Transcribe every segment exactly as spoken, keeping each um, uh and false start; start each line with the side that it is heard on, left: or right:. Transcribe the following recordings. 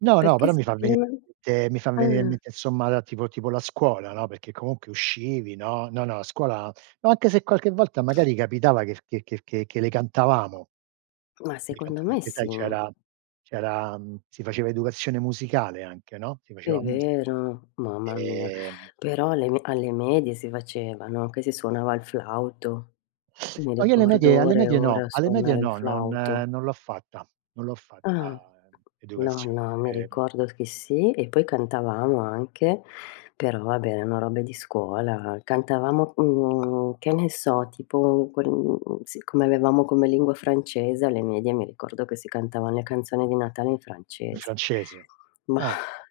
right: No, no,
left: Perché
right: però mi fa venire
left: [unintelligible]
right: in mente mi fa venire in
left: ah.
right: mente, insomma la tipo tipo la scuola, no, perché comunque uscivi, no. No, no, a scuola ma anche se qualche volta magari capitava che f che che che che le cantavamo.
left: Ma
right: Le
left: secondo
right: cantava
left: me
right: perché sai
left: sì.
right: c'era c'era mhmm, si faceva educazione musicale anche, no, si
left: È
right: faceva musi
left: vero, mamma mia.
right: ehm
left: Però alle me alle medie si faceva, no, che si suonava il flauto. Mi
right: No, io alle
left: ricordo
right: medie alle
left: ore e
right: medie no,
left: ore a
right: alle medie
left: suonare il
right: no, non
left: flauto.
right: non l'ho fatta, non l'ho fatta,
left: Ah.
right: ehm,
left: No,
right: educazione
left: no, mi ricordo che sì, e poi cantavamo anche, però vabbè erano robe di scuola; cantavamo, mhmm, che ne so, tipo quel mhmm, siccome avevamo come lingua francese alle medie mi ricordo che si cantavan le canzoni di Natale in
right: In
left: francese.
right: francese,
left: Mah,
right: ah.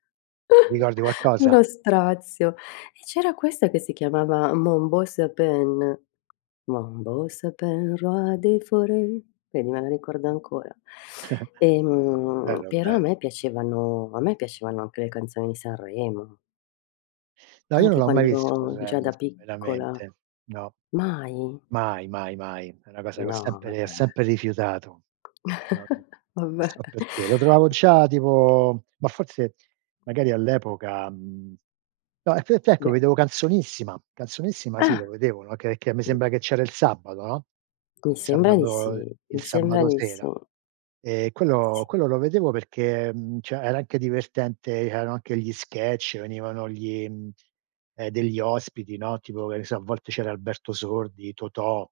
right: Ricordi qualcosa?
left: uno strazio! E c'era questa che si chiamava. Mon beau sapin. Mon beau sapin, roi des forêts, vedi me la ricordo
right: Ah.
left: ancora. Ehm,
right: Bello,
left: però a
right: bello.
left: me piacevano a me piacevano anche le canzoni di Sanremo.
right: No, io non
left: Anche
right: l'ho mai
left: quando
right: visto
left: ero già
right: Sanremo,
left: da piccola.
right: veramente. No.
left: Mai?
right: Mai, mai, mai, è una cosa che ho
left: No,
right: sempre re
left: vabbè.
right: sempre rifiutato. Non
left: Vabbè.
right: so perché, lo trovavo già tipo ma forse magari all'epoca mhmm, no, e te e t ecco,
left: Beh
right: vedevo Canzonissima, Canzonissima sì,
left: Ah.
right: lo vedevo, no, che che me sembra che c'era il sabato, no,
left: Mi
right: il
left: sembra di
right: sabato
left: sì,
right: il
left: mi sembra
right: sabato
left: di sì.
right: sera. Ehm, quello
left: Sì.
right: quello lo vedevo perché, mhmm, ceh era anche divertente, erano anche gli sketch, venivano gli, mhmm, eh, degli ospiti, no, tipo, che ne so, a volte c'era Alberto Sordi, Totò,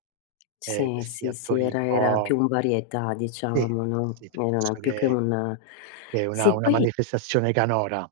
right: ehm,
left: Sì,
right: questi
left: sì, sì.
right: attori un
left: Era era
right: po'
left: più un varietà
right: Sì,
left: diciamo,
right: sì,
left: no,
right: sì.
left: e non è
right: Piuttosto
left: più che
right: che
left: un
right: che una
left: sì,
right: una
left: poi
right: manifestazione canora.